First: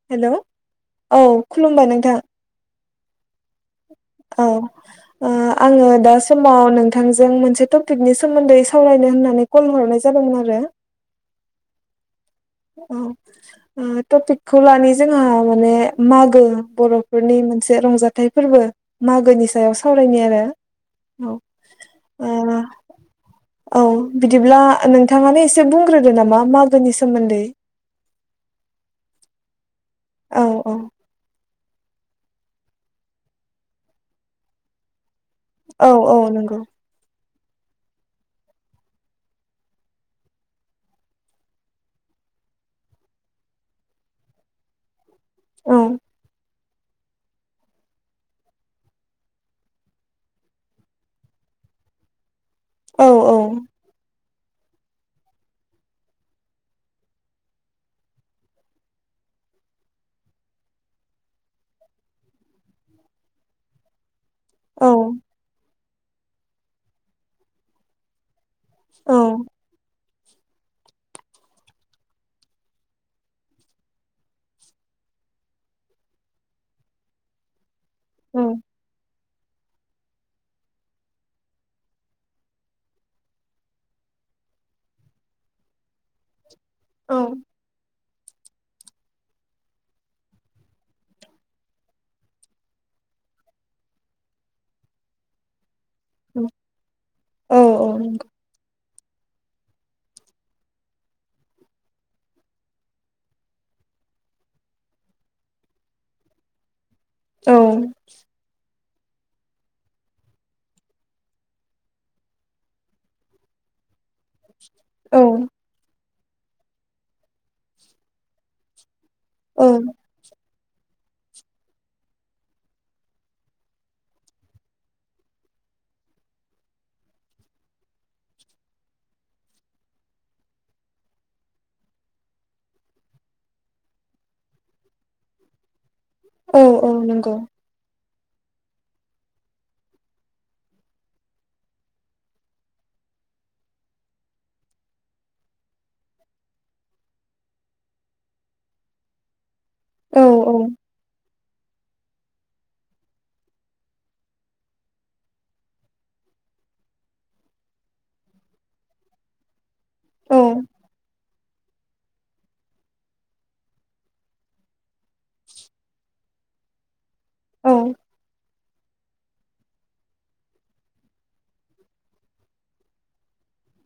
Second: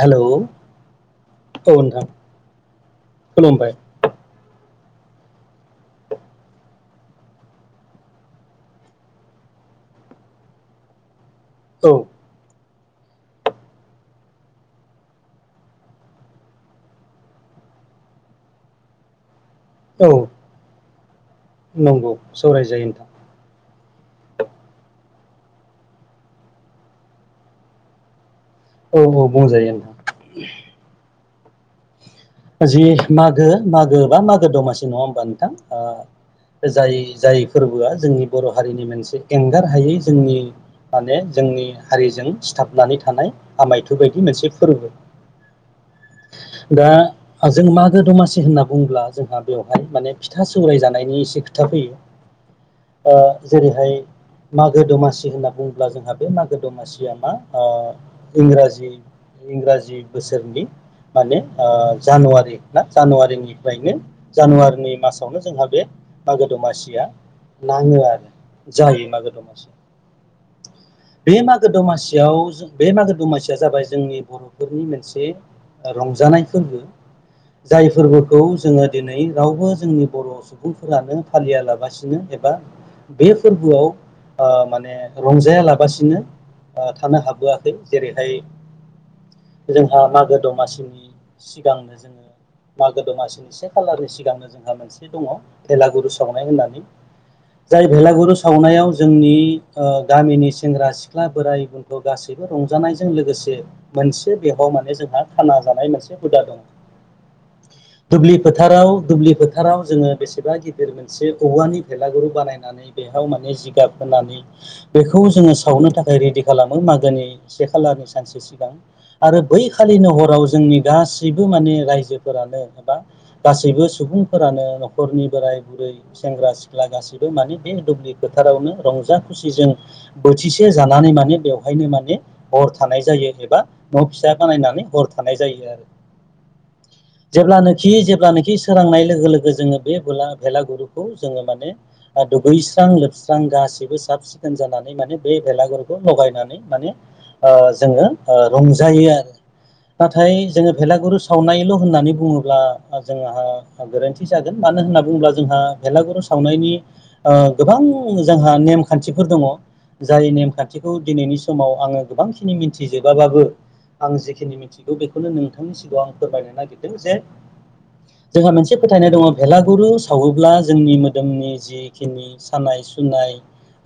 Hello औ नोंथां खुलुमबाय। औ आङो दा समाव नोंथांजों मोनसे टपिकनि सोमोन्दै सावरायनो होननानै कल हरनाय जादोंमोन आरो। औ। औ टपिकखौ लानाय जोंहा माने मागो बर'फोरनि मोन रंजाथाइ फोरबो मागोनि ओ औ सावरायनाय आरो नंगौ सावरायजायो नोंथां औ औ बिदिब्ला नोंथाङानो एसे बुंग्रोदो नामा मागोनि सोमोन्दै। औ औ बुंजायो औ होना औ जि मागो मागो बा मागो दमासि नङा होमबानो औ औ नंगौ जाय जाय फोरबोआ जोंनि बर' हारिनि मोनसे एंगार हायै जोंनि माने जोंनि हारिजों थाबनानै थानाय आमायथ बायदि मोनसे फोरबो औ दा जों मागो दमासि होनना बुंङोब्ला जोंहा बेवहाय माने फिथा सौराय जानायनि एसे खोथा फैयो। औ औ अ जेरैहाय मागो दमासि होनना बुङोब्ला जोंहा बे मागो दमासिया मा इंराजि इंराजि बोसोरनि माने ओ जानुवारि ना जानुवारिनिफ्रायनो औ जानुवारिनि मासावनो जोंहा बे मागो दमासिया नाङो आरो जायो मागो औ दमासि बे मागो दमासियाव जों बे मागो दमासिया जाबाय जोंनि बर'फोरनि मोनसे रंजानायफोरबो जाय फोरबोखौ जोङो दिनै रावबो जोंनि बर' सुबुंफोरानो फालिया लाबासिनो एबा बै फोरबोआव आ माने रंजाया लाबासिनो आ थानो औ हाबोआखै। जेरैहाय जोंहा मागो दमासिनि सि गांनो जोङो मागो दमासिनि से खालारनि सिगांनो जोंहा मोनसे दङ भेलागुरु सावनाय होननानै। औ जाय औ भेलागुरु सावनायाव जोंनि ओ गामिनि सेंग्रा सिख्ला बोराइ बेन्थ' गासैबो रंजानायजों लोगोसे मोनसे बेवबाव माने जोंहा खाना जानाय मोनसे हुदा दं। औ दुब्लि फोथाराव दुब्लि फोथाराव जोङो बेसेबा गिदिर मोनसे औवानि भेलागुरु बानायनानै बेहाव माने जिगाब होननानै औ बेखौ जोङो सावनो थाख खाय रिडि खालामो मागोनि से खालारनि सानसे सिगां आरो बै औ खालिनो हराव जोंनि सैबो माने रायजोफोरानो एबा गासैबो सुबुंफोरानो न'खरनि बोराय बुरै सेंग्रा सिख्ला गासिबो मानि बै दुब्लि फोथारावनो रंजा खुसिजों बोथिसे जानानै मा माने बेवहायनो माने हर थानाय जायो एबा न' फिसा बानायनानै हर थानाय जायो आरो। औ औ नंगौ। ब्लानोखि सोरांनाय लोगो लोगो जोङो बे बेला भेलागुरुखौ जोङो माने ओ दुगैस्रां लोब स्रां गाैबो साब सिखोन जानानै माने बे बेलागुरखौ लगायनानै माने ओ जोङो ओ रंजायो आरो औ नाथाय औ जोङो गुर सावनायल' होन्नानै बुङोब्ला जोंहा गोरोन्थि जागोन। मानो होनना बुङोब्ला जोंहा भेला गुरु सावनायनि ओ गोबां जोंहा नेमखान्थिफोर दङ। जाय औ नेमखान्थिखौ दिनैनि समाव आङो गोबांखिनि मिथिजोबाबाबो आं जिखिनि मिथिगौ बेखौनो नों थांनि सिगाङाव आं फोरमायनो नागिरदों जे औ जोंहा मोनसे फोथ थायनाय दङ भेलागुरु सावोब्ला जोंनि मोदोमनि जिखिनि सानाय सुनाय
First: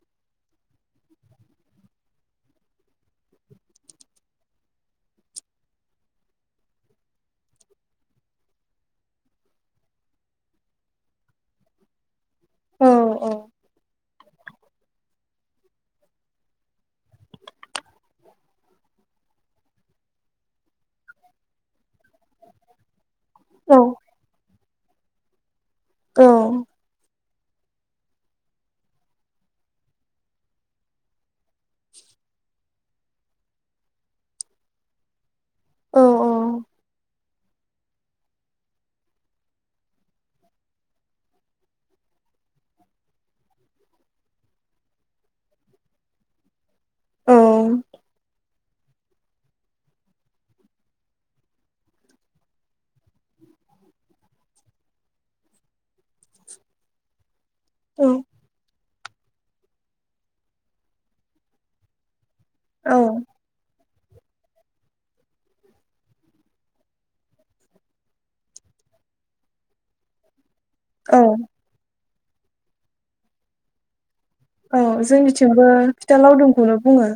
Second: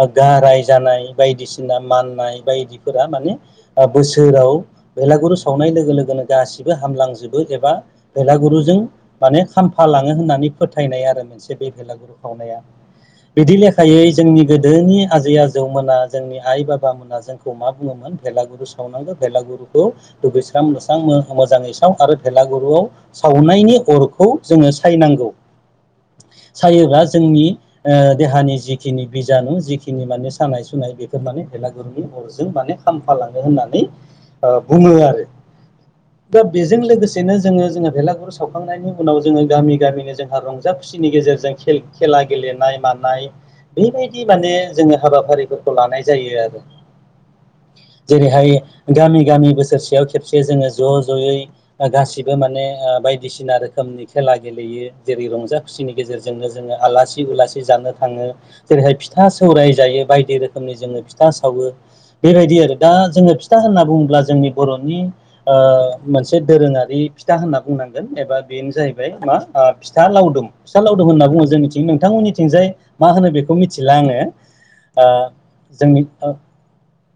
ख गाराय जानाय बायदिसिना माननाय बायदिफोरा माने आ बोसोराव बेलागुरु सावनाय लोगो लोगोनो गासिबो हामलांजोबो एबा बेलागुरुजों माने खामफालाङो होननानै फोथायनाय आरो मोनसे बे भेलागुरु खावनाया। औ बिदि लेखायै जोंनि गोदोनि आजै आजौमोना जोंनि आइ बाबामोना जोंखौ मा बुङोमोन भेलागुरु सावनांगो बेेलागुरुखौ दुगैस्रां लोस स्रांनो मोजाङै साव आरो भेलागुरुआव सावनायनि औ अरखौ जोङो सायनांगौ। सायोबा जोंनि ओ देहानि जिखिनि बिजानु जिखिनि माने सानाय सुनाय बेफोर माने भेलागुरुनि अरजों बा माने खामफालाङो होननानै ओ बुङो आरो। औ दा बेज जों लोगोसेनो जोङो जोङो भेलागुरु सावखांनायनि उनाव जोङो गामि गामिनो जोंहा रंजा खुसिनि गेजेरजों खेल खेला गेलेनाय मानाय बेबायदि माने जोङो हाबाफारिफोरखौ लानाय जायो आरो। जेरैहाय गामि गामि बोसोरसेयाव खेबसे जोङो ज' ज'यै ओ गासिबो माने ओ बायदिसिना रोखोमनि खेला गेलेयो। जेरै रंजा खुसिनि गेजेरजोंनो जोङो आलासि उलासि जानो थाङो। जेरैहाय फिथ था सौराय जायो बायदि रोखोमनि जोङो फिथा सावो बेबायदि आरो। दा जोङो फिथा होनना बुं ब्ला जोंनि बर'नि ओ मोनसे दोरोङारि फिथा होनना बुंनांगोन एबा बेनो जाहैबाय मा आ फिथा लावदुम। फिसा लावदुम औ होनना बुङो जोंनिथिं नोंथांमोननिथिंजाय मा होनो बेखौ मिथिला आङो। औ ओ जोंनिथिंबो जोंनि फिथा ओ लावदुमखौनो बुङो।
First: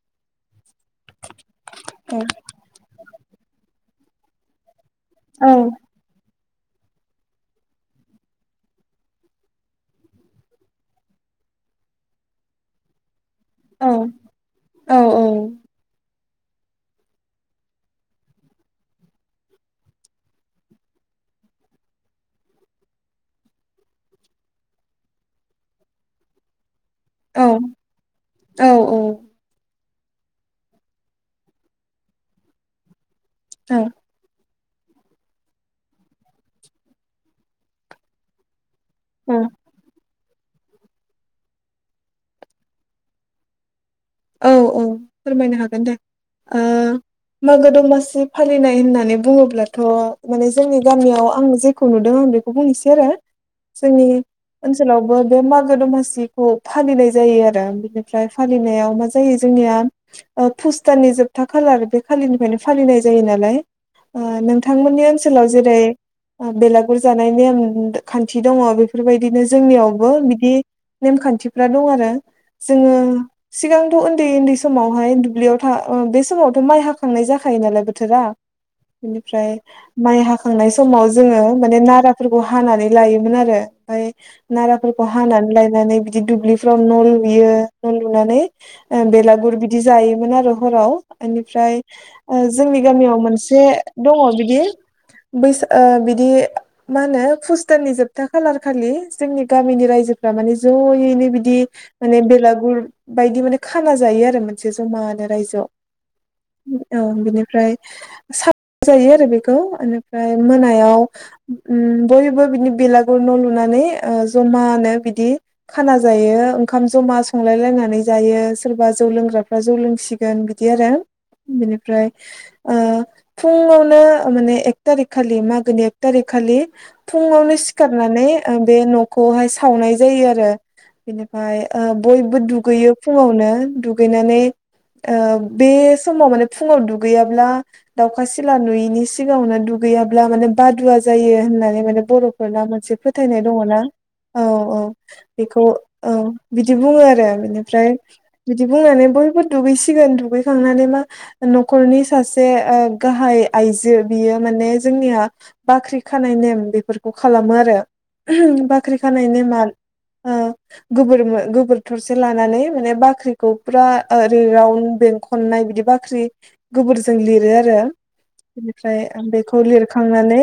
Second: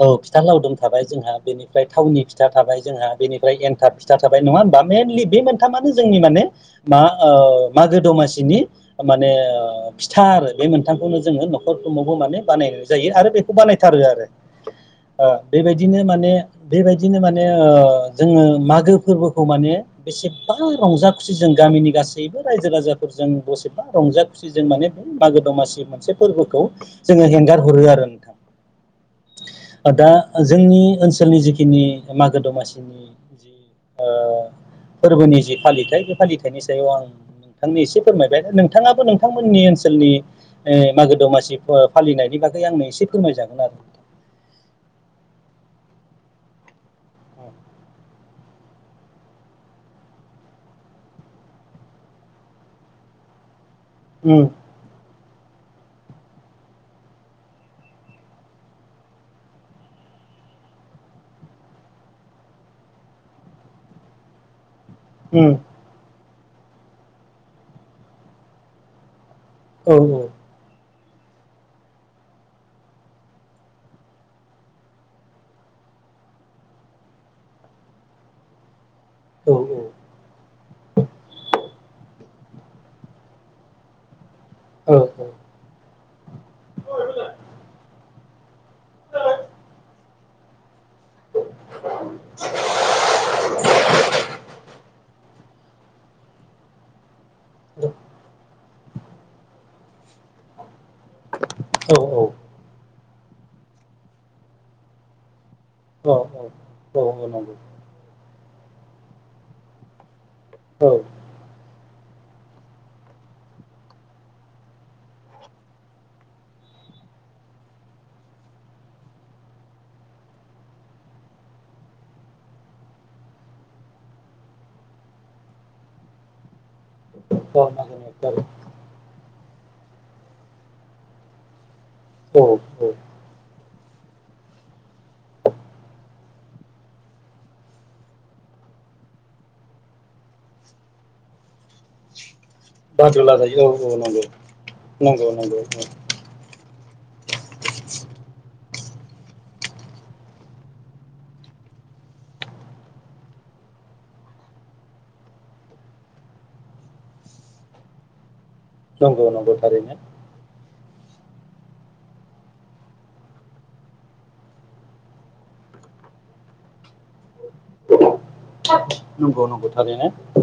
औ फिथा लावदुम थाबाय जोंहा, बेनिफ्राय औ थावनि फिथा थाबाय जोंहा, बेनिफ्राय एन्थाब फिथा थाबाय। नङा होमबा? मेनलि बे औ मोन्थामानो जोंनि माने मा ओ मागो दमासिनि माने ओ फिथा आरो बे मोनथामखौनो जोङो नखरफ्रोमावबो माने बानायनाय जायो आरो बेखौ औ बानायथारो आरो। औ ओ बेबायदिनो माने बेबायदिनो माने ओ जोङो मागो फोरबोखौ माने बेसेबा रंज रंजा खुसि जों गामिनि गासैबो रायजो राजाफोरजों बेसेबा रंजा खुसि जों माने बे मागो दमासि मोनसे फोरबोखौ जोङो औ हेंगार हरो आरो नोंथां। औ दा जोंनि ओनसोलनि जिखिनि मागो दमासिनि ओ फोरबोनि जि फालिथाय बे फालिथायनि सायाव आं नोंथांनो एसे फोरमायबाय नों नोंथाङाबो नोंथांमोननि ओनसोलनि मागो दमासि फालिनायनि बागै आंनो एसे फोरमायजागोन आरो औ औ फोरमायनो हागोन दे ओ मागो दमासि फालिनाय होननानै बुङोब्लाथ' माने जोंनि गामियाव आं जेखौ नुदों बेखौ बुंनोसै आरो जोंनि उम ओनसोलावबो बे मागो दमासिखौ फालिनाय जायो आरो बेनिफ्राय फालिनायाव मा जायो जोंनिया पुष दाननि जोबथा खालार बे खालिनिफ्रायनो फालिनाय जायो नालाय। ओ नोंथांमोननि ओनसोलाव उम जेरै बेलागुर जानाय नेम खान्थि दङ बेफोरबायदि बिदिनो औ जोंनियावबो बिदि नेम खान्थिफ्रा दं आरो जोङो सिगां थ' उन्दै उन्दै समावहाय दुब्लियाव थ बे समावथ' माइ हाखांनाय जाखायो नालाय बोथोरा बेनिफ्राय औ माइ हाखांनाय समाव जोङो माने नारा फोरखौ हानानै लायोमोन आरो ओमफ्राय औ औ नाराफोरखौ हानानै लायनानै बिदि दुब्लि फ्राव न' लुयो न' लुनानै बेलागुर बिदि जायोमोन आरो हराव बेनिफ्राय ओ जोंनि गामियाव मोनसे दङ बिदि बैसा बिदि मा होनो पुष दाननि जोबथा खालार खालि जोंनि गामिनि रायजोफ्रा मानि जयैनो बिदि माने बेलागुर बायदि माने खाना जायो आरो मोनसे जमानो रायजोआव औ बिनिफ्राय जायो आरो बेखौ बेनिफ्राय औ मोनायाव बयबो बिनि बेलागुर न' लुनानै ओ जमानो बिदि खाना जायो ओंखाम जमा संलाय लायनानै जायो सोरबा जौ लोंग्राफ्रा जौ लोंसिगोन बिदि आरो बिनिफ्राय ओ फुङावनो माने एक थारिक खालि मागोनि एक थारिख खालि फुङावनो नंगौ औ सिखारनानै औ नंगौ बे न'खौहाय सावनाय जायो आरो बेनिफ्राय बयबो ओ औ औ दुगैयो फुङावनो दुगैनानै ओ बे समाव माने फुङाव दुगैयाब्ला दाउखा सिला नुयिनि सिगाङावनो दु गैयाब्ला माने बादुवा जायो होननानै माने बर' फोरा मोनसे बादुला फोथायनाय दङ जायो ना औ नंगौ औ औ नंगौ नंगौ बेखौ नंगौ ओं बिदि बुङो आरो बिदि ओमफ्राय बिदि बुंनानै बयबो दुगैसिगोन दुगैखांनानै मा न'खरनि सासे ओ गाहाय आइजो बियो माने जोंनिया बाख्रि खानाय नेम बेफोरखौ खालामो आरो बाख्रि नंगौ खानाय नंगौ नेमा थारैनो गो गोबोर थरसे ला नानै माने बाख्रिखौ फुरा ओरै राउण्ड बेंखननाय बिदि बाख्रि गोबोरजों लिर लिरो आरो बेनिफ्राय ओ नंगौ बेखौ नंगौ थारैनो लिरखांनानै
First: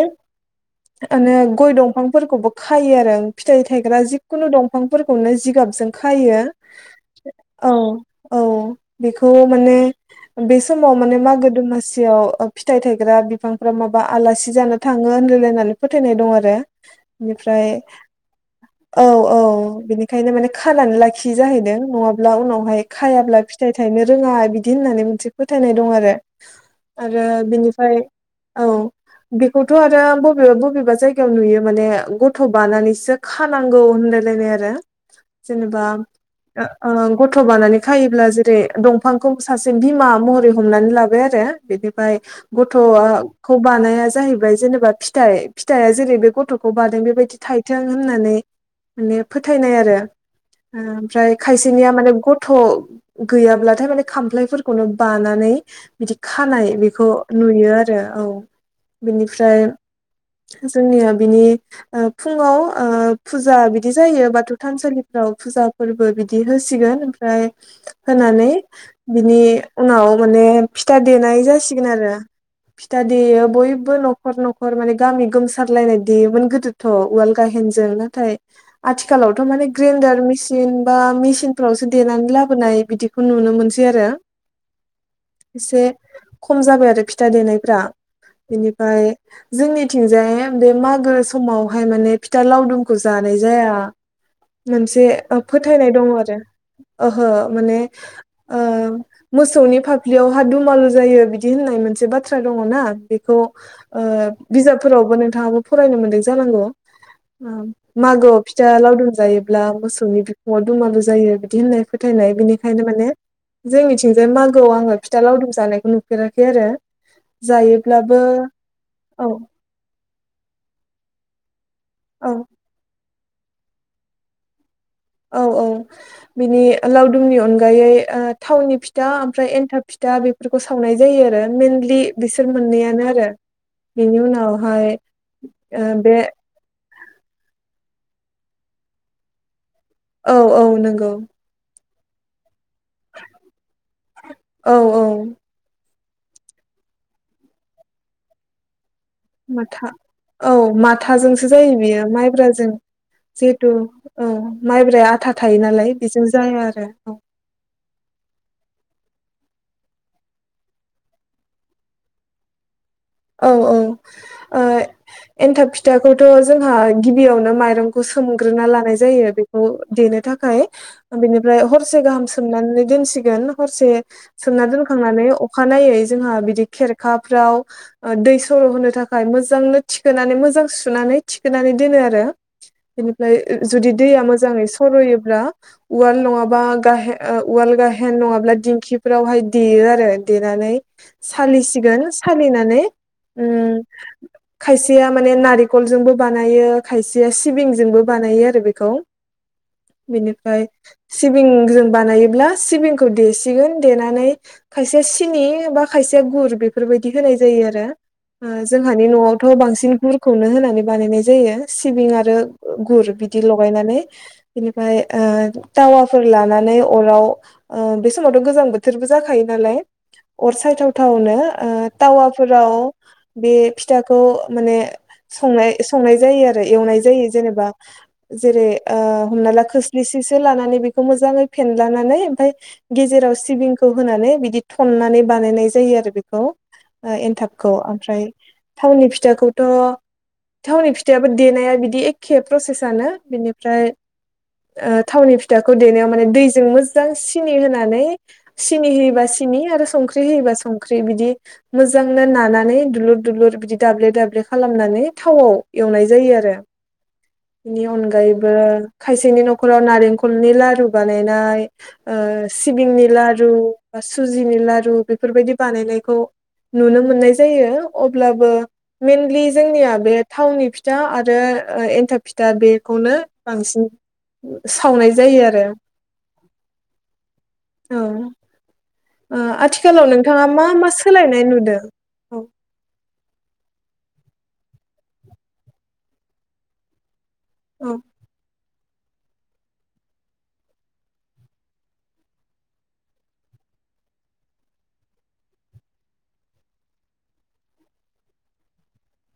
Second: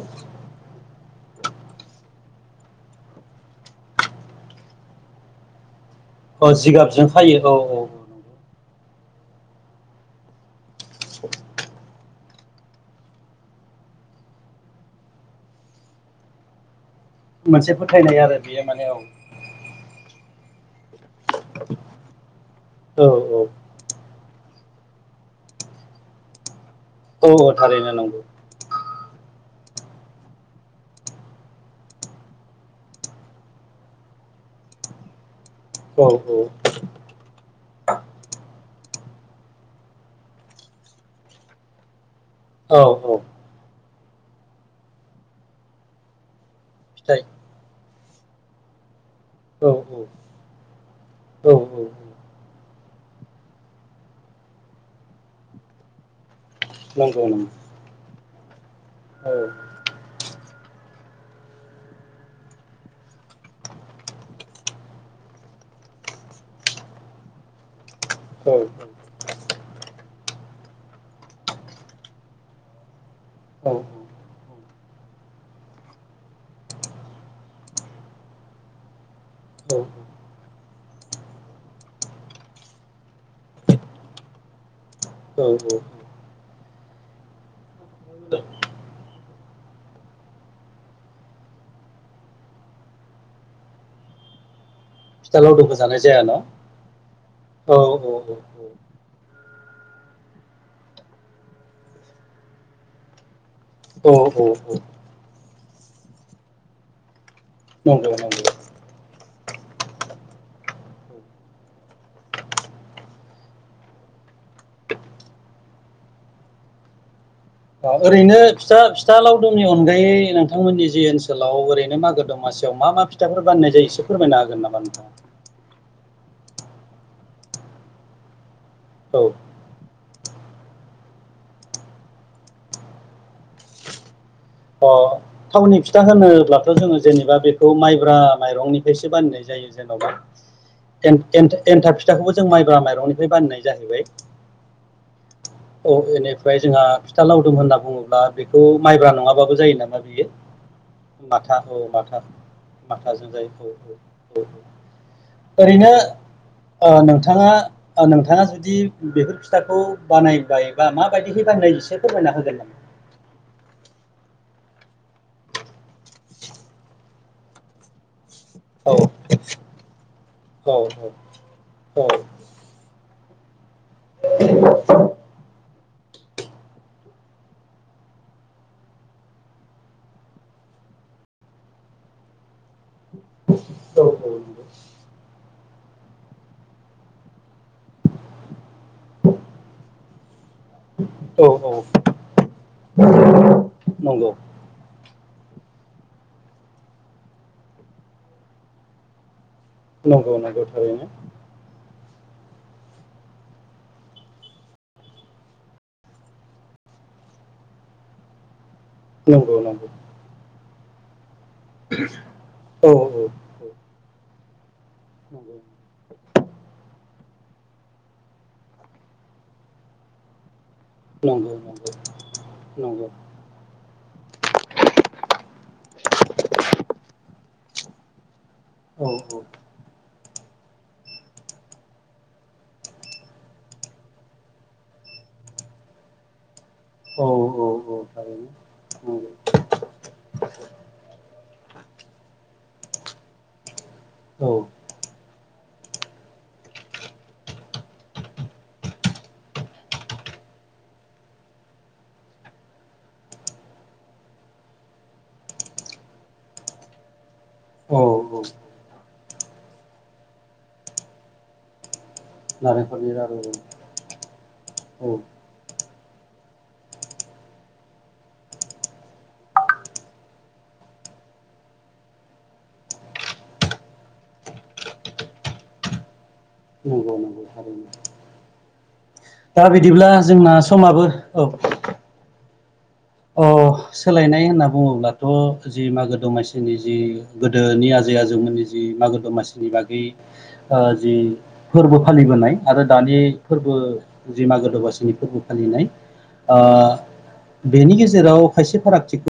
माने गय दंफांफोरखौबो खायो आरो फिथाइ थायग्रा जिखुनु दंफांफोरखौनो जिगाबजों खायो औ औ बेखौ माने बे समाव माने मागो दमासियाव फिथाइ थायग्रा बिफांफ्रा माबा आलासि जानो थाङो होनलायलायनानै फोथायनाय दं आरो बेनिफ्राय मोनसे फोथायनाय आरो बेयो माने औ औ। ओंखायनो माने खानानै लाखियो जाहैदों नङाब्लालाय उनावहाय औ खायाब्ला फिथाइ थायनो रोङा बिदि होननानै मोनसे फोथायनाय दं आरो आरो औ औ थारैनो बिनिफ्राय नंगौ औ बेखौथ' आरो बबेबा बबेबा जायगायाव नुयो माने गथ' बानानैसो खानांगौ होनलायलायनाय आरो जेनबा औ ओ गथ' बानानै खायोब्ला जेरै दंफांखौ सासे बिमा महरै हमनानै लाबाय आरो बिनिफ्राय औ औ गथ'खौ बानाया जाहैबाय जेनेबा फिथाइ फिथाइआ जेरै बे गथ' खौ बादों फिथाइ बेबायदि थायथों होननानै माने औ फोथायनाय आरो। ओमफ्राय औ खायसेनिया माने गथ' गैयाब्लाथाय माने खामफ्लायफोरखौनो बानानै बिदि खानाय बेखौ नंगौ नंगौ नुयो आरो औ औ औ बिनिफ्राय जोंनिया बिनि फुङाव ओ फुजा बिदि जायो बाथौ थानसालिफ्राव। फुजा फोरबो बिदि होसिगोन ओमफ्राय होनानै औ बिनि उनाव माने बे फिथा देनाय जासिगोन आरो। फिथा देयो औ बयबो न'खर न'खर माने गामि गोमसारलायनाय देयोमोन गोदोथ' उवाल गाहे गाहेनजों नाथाय आथिखालावथ' माने औ ग्रिनदार मिसिन बा मिचिनफ्रावसो देनानै लाबोनाय बिदिखौ नुनो मोनसै आरो। एसे औ खम जाबाय आरो फिथा देनायफ्रा। बेनिफ्राय जोंनिथिंजाय बे मागो समावहाय माने फिथा लावदुमखौ जा नाय जाया मोनसे फिथा लावदुमखौ फोथायनाय जानाय दङ जाया आरो न' ओहो औ माने ओ मोसौनि फाफ्लियावहा दुमालु जायो बिदि होननाय मोनसे बाथ्रा दङ ना बेखौ ओ औ औ बिजाबफोरावबो नोंथाङाबो फरायनो मोन्दों जानांगौ? नंगौ मागोआव नंगौ फिथा लावदुम जायोब्ला मोसौ नि बिखुङाव दुमालु जायो बिदि होननाय फोथायनाय बिनिखायनो माने जोंनिथिंजाय मागोआव आङो फिथा लावदुम जानायखौ नुफेराखै आरो। जायोब्लाबो ओरैनो फिथा फिथा औ लावदुमनि अनगायै नोंथांमोननि जे ओनसोलाव ओरै मागो औ दमासिआव मा मा फिथाफोर बानायनाय जायो इसे फोरमायनो हागोन नामा? नोंथाङा औ औ बिनि लावदुमनि अनगायै ओ थावनि फिथा औ ओमफ्राय एन्थाब फिथा बेफोरखौ सावनाय जायो आरो मेनलि बिसोर मोननैयानो आरो बिनि उनाव अ थावनि फिथा होनोब्लाथ' जोङो जेनेबा बेखौ माइब्रा माइरंनिफ्रायसो बानायनाय जायो। जेनबा औ औ नंगौ एन एन एन्थाब फिथाखौबो जों माइ जा माइरंनिफ्राय बानायनाय जाहैबाय। औ औ औ बेनिफ्राय जोंहा फिथा लावदुम होनना बुङोब्ला बेखौ। माइब्रा नङाबाबो जायो माथा नामा बेयो औ माथाजोंसो माथा जायो औ बियो माथा। माइब्राजों माथाजों जायो जिहेथु औ माइब्राया आथा थायो नालाय ओरैनो बेजों जाया आरो ओ औ नोंथाङा। औ नोंथाङा जुदि। बेफोर फिथाखौ बानायबाय बा माबायदिहै बानायनाय एसे फोरमायना होगोन नामा? औ औ ओ। एन्थाब फिथाखौथ' जोंहा गिबियावनो माइरंखौ सो सोमग्रोना औ लानाय जायो बेखौ देनो थाखाय औ बिनिफ्राय हरसे गाहाम सोमनानै दोनसि हरसे सोमना दोनखांनानै अखानायै जोंहा बिदि खेरखाफ्राव ओ दै सर' होनो थाखाय मोजांनो थिखोनानै मोजां सुनानै थिखोनानै दोनो आरो। बेनिफ्राय जुदि दैया औ मोजाङै सर'योब्ला उवाल नङाबा गाहे उवाल गाहेन नङाब्ला दिंखिफोरावहाय देयो आरो देनानै औ औ सालिसिगोन सालिनानै ओम नंगौ खायसे या माने नारिकलजोंबो बानायो खायसेया सिबिंजोंबो बानायो आरो बेखौ। नंगौ बेनिफ्राय नंगौ थारैनो सिबिं जों बानायो। ब्ला सिबिंखौ देसिगोन देनानै खायसे सिनि बा खायसे गुर बेफोरबायदि हो जायो आरो ओ जोंहानि न'आवथ' नंगौ नंगौ बांसिन गुरखौनो होनानै बानायनाय जा जायो सिबिं आरो औ गुर औ बिदि लगायनानै। ओमफ्राय नंगौ ओ थावाफोर लानानै। नै अराव बै समाव गोजां बोथोरबो जाखायो नालाय अर साय थावथावनो नंगौ नंगौ ओ टावाफोराव नंगौ बे फिथाखौ माने संनाय संनाय जायो आरो एवनाय जायो जेनेबा। जेरै ओ औ हमना ला ओ खोस्लिस सो लानानै बेखौफ मोजां फेनदलानानै ओमफाय गेजेराव सिबिंखौ होनानै बिदि थननान बानायनाय जायो आरो बिखौ ओ औ एनथाब औ खौ औ ओमफ्राय थारैनो थावनि नंगौ फिथाखौथ' थावनि फिथायाबो देनाया बिदि एखे प्रसेसानो बिनिफ्राय औ ओ थावनि फिथाखौ देनायाव माने दैजों मोजां सिनि होनानै सिनि होयोबा सिनि आरो संख्रि होयोबा संख्रि बिदि मोजां नो नानानै दुलुर दुलुर बिदि दाब्ले दाब्ले खालामनानै थावाव एवनाय जायो आरो। बेनि औ औ अनगायैबो खायसेनि न'खराव नारेंखलनि लारु बानायनाय ओ सिबिंनि नारेंखलनि लारु औ बा सुजिनि लारु बेफोरबायदि बानायनायखौ नुनो मोननाय जायो अब्लाबो मेनलि जोंनिया बे थावनि फिथा आरो एन्थाबफिथा बेखौनो बांसिन सावनाय जायो आरो। ‌ नंगौ नंगौ थारैनो औ। ओ दा आथिखालाव बिदिब्ला नोंथाङा जोंना मा मा समाबो सोलायनाय औ नुदो? अ सोलायनाय होनना बुङोब्लाथ' जि मागो दमासिनि जि गोदोनि औ आजै आजौमोननि मागो दमासिनि बागै जि फोरबो फालिबोनाय आरो दानि फोरबो जि मागो दमासिनि फोरबो फालिनाय ओ बेनि गेजेराव खायसे फारागथिखौ